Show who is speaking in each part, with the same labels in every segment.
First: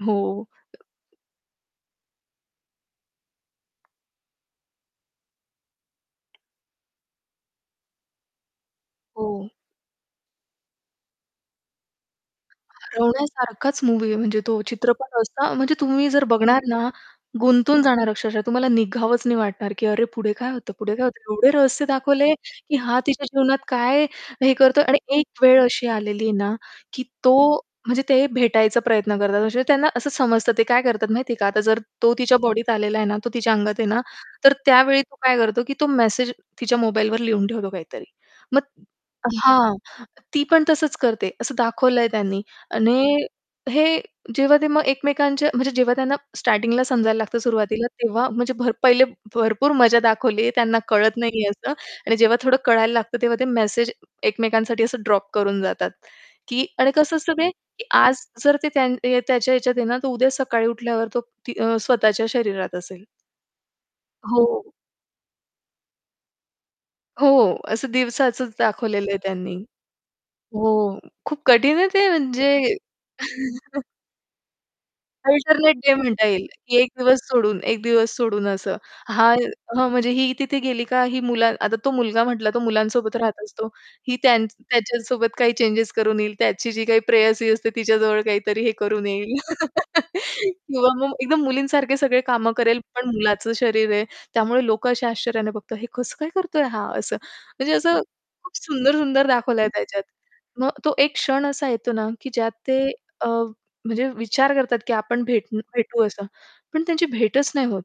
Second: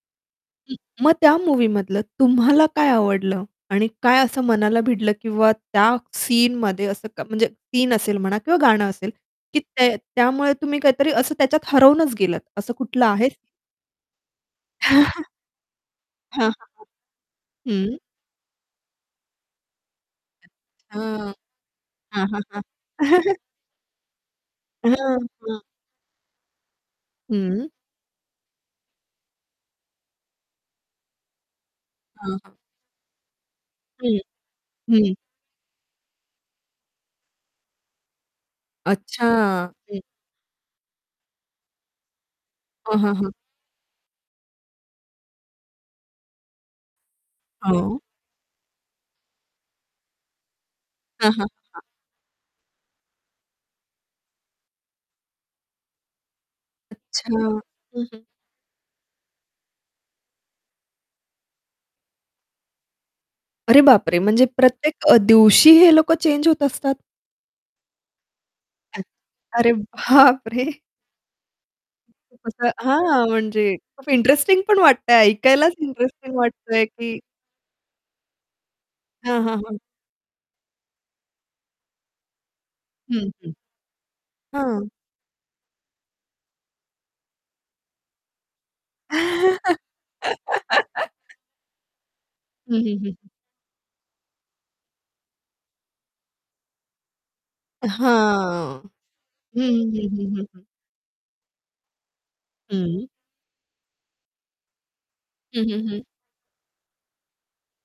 Speaker 1: हो.
Speaker 2: मग त्या मूव्हीमधलं तुम्हाला काय आवडलं आणि काय असं मनाला भिडलं किंवा त्या सीनमध्ये असं क म्हणजे सीन असेल म्हणा किंवा गाणं असेल,
Speaker 1: हो.
Speaker 2: की ते त्यामुळे तुम्ही काहीतरी असं त्याच्यात हरवूनच गेलात. असं कुठलं आहे?
Speaker 1: रवण्यासारखाच मूव्ही आहे म्हणजे तो चित्रपट असता म्हणजे तुम्ही जर
Speaker 2: हां, हां,
Speaker 1: बघणार ना
Speaker 2: हां.
Speaker 1: गुंतून
Speaker 2: हं.
Speaker 1: जाणार अक्षरशः तुम्हाला निघावंच नाही वाटणार, की अरे पुढे काय होतं, पुढे काय होतं.
Speaker 2: अच्छा.
Speaker 1: एवढे रहस्य
Speaker 2: हां,
Speaker 1: दाखवले
Speaker 2: हां, हां.
Speaker 1: की हा तिच्या जीवनात काय हे करतोय आणि
Speaker 2: हां. हां.
Speaker 1: एकवेळ अशी आलेली आहे ना, की तो
Speaker 2: हं.
Speaker 1: म्हणजे ते भेटायचा प्रयत्न करतात. असे त्यांना असं समजतं ते काय करतात माहितीये का, आता जर तो
Speaker 2: हां,
Speaker 1: तिच्या
Speaker 2: हां.
Speaker 1: बॉडीत आलेला आहे ना, तो तिच्या अंगात आहे ना,
Speaker 2: हं.
Speaker 1: तर त्यावेळी
Speaker 2: हं.
Speaker 1: तो काय करतो, की तो मेसेज तिच्या मोबाईलवर लिहून ठेवतो काहीतरी. मग
Speaker 2: अच्छा.
Speaker 1: हां.
Speaker 2: हं.
Speaker 1: ती पण तसंच करते असं दाखवलंय त्यांनी
Speaker 2: हां, हां,
Speaker 1: आणि
Speaker 2: हां.
Speaker 1: हे जेव्हा ते मग एकमेकांच्या म्हणजे जेव्हा त्यांना स्टार्टिंगला समजायला लागतं सुरुवातीला
Speaker 2: हो.
Speaker 1: तेव्हा म्हणजे भर पहिले भरपूर मजा दाखवली त्यांना कळत
Speaker 2: हां, हां,
Speaker 1: नाहीये असं
Speaker 2: हां.
Speaker 1: आणि जेव्हा थोडं कळायला लागतं तेव्हा ते मेसेज एकमेकांसाठी असं ड्रॉप करून जातात, की आणि कसं
Speaker 2: अच्छा.
Speaker 1: असतं ते की
Speaker 2: हं, हं.
Speaker 1: आज जर ते त्यां अ, त्याच्या ह्याच्यात आहे ना तर उद्या सकाळी उठल्यावर तो ती अ, स्वतःच्या शरीरात असेल.
Speaker 2: अरे बापरे! म्हणजे
Speaker 1: हो.
Speaker 2: प्रत्येक अ, दिवशी हे लोकं चेंज होत असतात.
Speaker 1: हो, असं दिवसाच दाखवलेलं आहे त्यांनी.
Speaker 2: अरे
Speaker 1: हो,
Speaker 2: बापरे!
Speaker 1: खूप कठीण आहे ते
Speaker 2: खूप
Speaker 1: म्हणजे
Speaker 2: असं हां, म्हणजे खूप इंटरेस्टिंग पण वाटतंय ऐकायलाच
Speaker 1: अल्टरनेट डे म्हणता
Speaker 2: इंटरेस्टिंग
Speaker 1: येईल की
Speaker 2: वाटतंय
Speaker 1: एक दिवस
Speaker 2: की
Speaker 1: सोडून एक दिवस सोडून असं. हा
Speaker 2: हां, हां, हां.
Speaker 1: हां, म्हणजे ही तिथे गेली का ही मुला आता तो मुलगा म्हटला तो मुलांसोबत
Speaker 2: हं,
Speaker 1: राहत
Speaker 2: हं.
Speaker 1: असतो. ही त्यां
Speaker 2: हां.
Speaker 1: त्याच्यासोबत काही चेन्जेस करून येईल, त्याची जी काही प्रेयसी असते तिच्याजवळ काहीतरी हे करून येईल. किंवा मग एकदम मुलीसारखे सगळे कामं
Speaker 2: हं,
Speaker 1: करेल
Speaker 2: हं,
Speaker 1: पण
Speaker 2: हं, हं.
Speaker 1: मुलाचं शरीर आहे त्यामुळे लोकं अशा आश्चर्याने बघतात, हे कसं काय करतोय हा असं. म्हणजे असं खूप
Speaker 2: हां,
Speaker 1: सुंदर-सुंदर
Speaker 2: हं,
Speaker 1: दाखवलंय त्याच्यात.
Speaker 2: हं, हं, हं, हं.
Speaker 1: मग तो एक क्षण असा येतो ना, की ज्यात ते
Speaker 2: हं.
Speaker 1: अ, म्हणजे विचार करतात की आपण भेट
Speaker 2: हं, हं, हं.
Speaker 1: भेटू असं. पण त्यांची भेटच नाही होत.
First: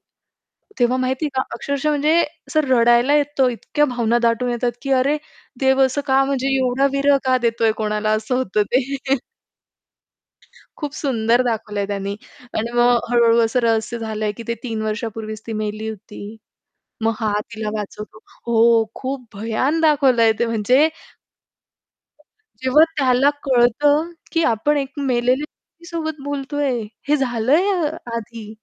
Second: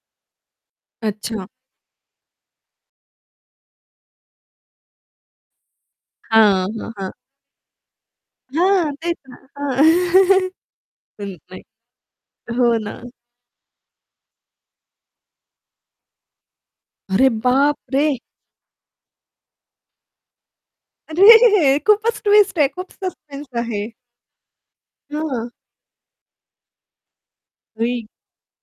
Speaker 1: तेव्हा माहिती आहे का
Speaker 2: अच्छा.
Speaker 1: अक्षरशः म्हणजे असं रडायला येतो इतक्या भावना दाटून येतात, की अरे देव असं का म्हणजे
Speaker 2: हां,
Speaker 1: एवढा
Speaker 2: हां, हां.
Speaker 1: विरह का देतोय कोणाला असं होतं ते.
Speaker 2: हां, तेच ना. हां,
Speaker 1: खूप
Speaker 2: न
Speaker 1: सुंदर
Speaker 2: नाही.
Speaker 1: दाखवलंय त्यानी आणि
Speaker 2: हो
Speaker 1: मग
Speaker 2: ना.
Speaker 1: हळू-हळू असं रहस्य झालंय की ते 3 वर्षापूर्वीच ती मेली होती. मग
Speaker 2: अरे
Speaker 1: हा तिला
Speaker 2: बापरे!
Speaker 1: वाचवतो हो, खूप भयान दाखवलंय ते म्हणजे
Speaker 2: अरे! खूपच ट्विस्ट आहे,
Speaker 1: जेव्हा
Speaker 2: खूप
Speaker 1: त्याला
Speaker 2: सस्पेन्स आहे.
Speaker 1: कळतं, की आपण एक मेलेल्या
Speaker 2: हां.
Speaker 1: व्यक्तीसोबत बोलतोय हे झालंय आ
Speaker 2: [unintelligible]
Speaker 1: आधी.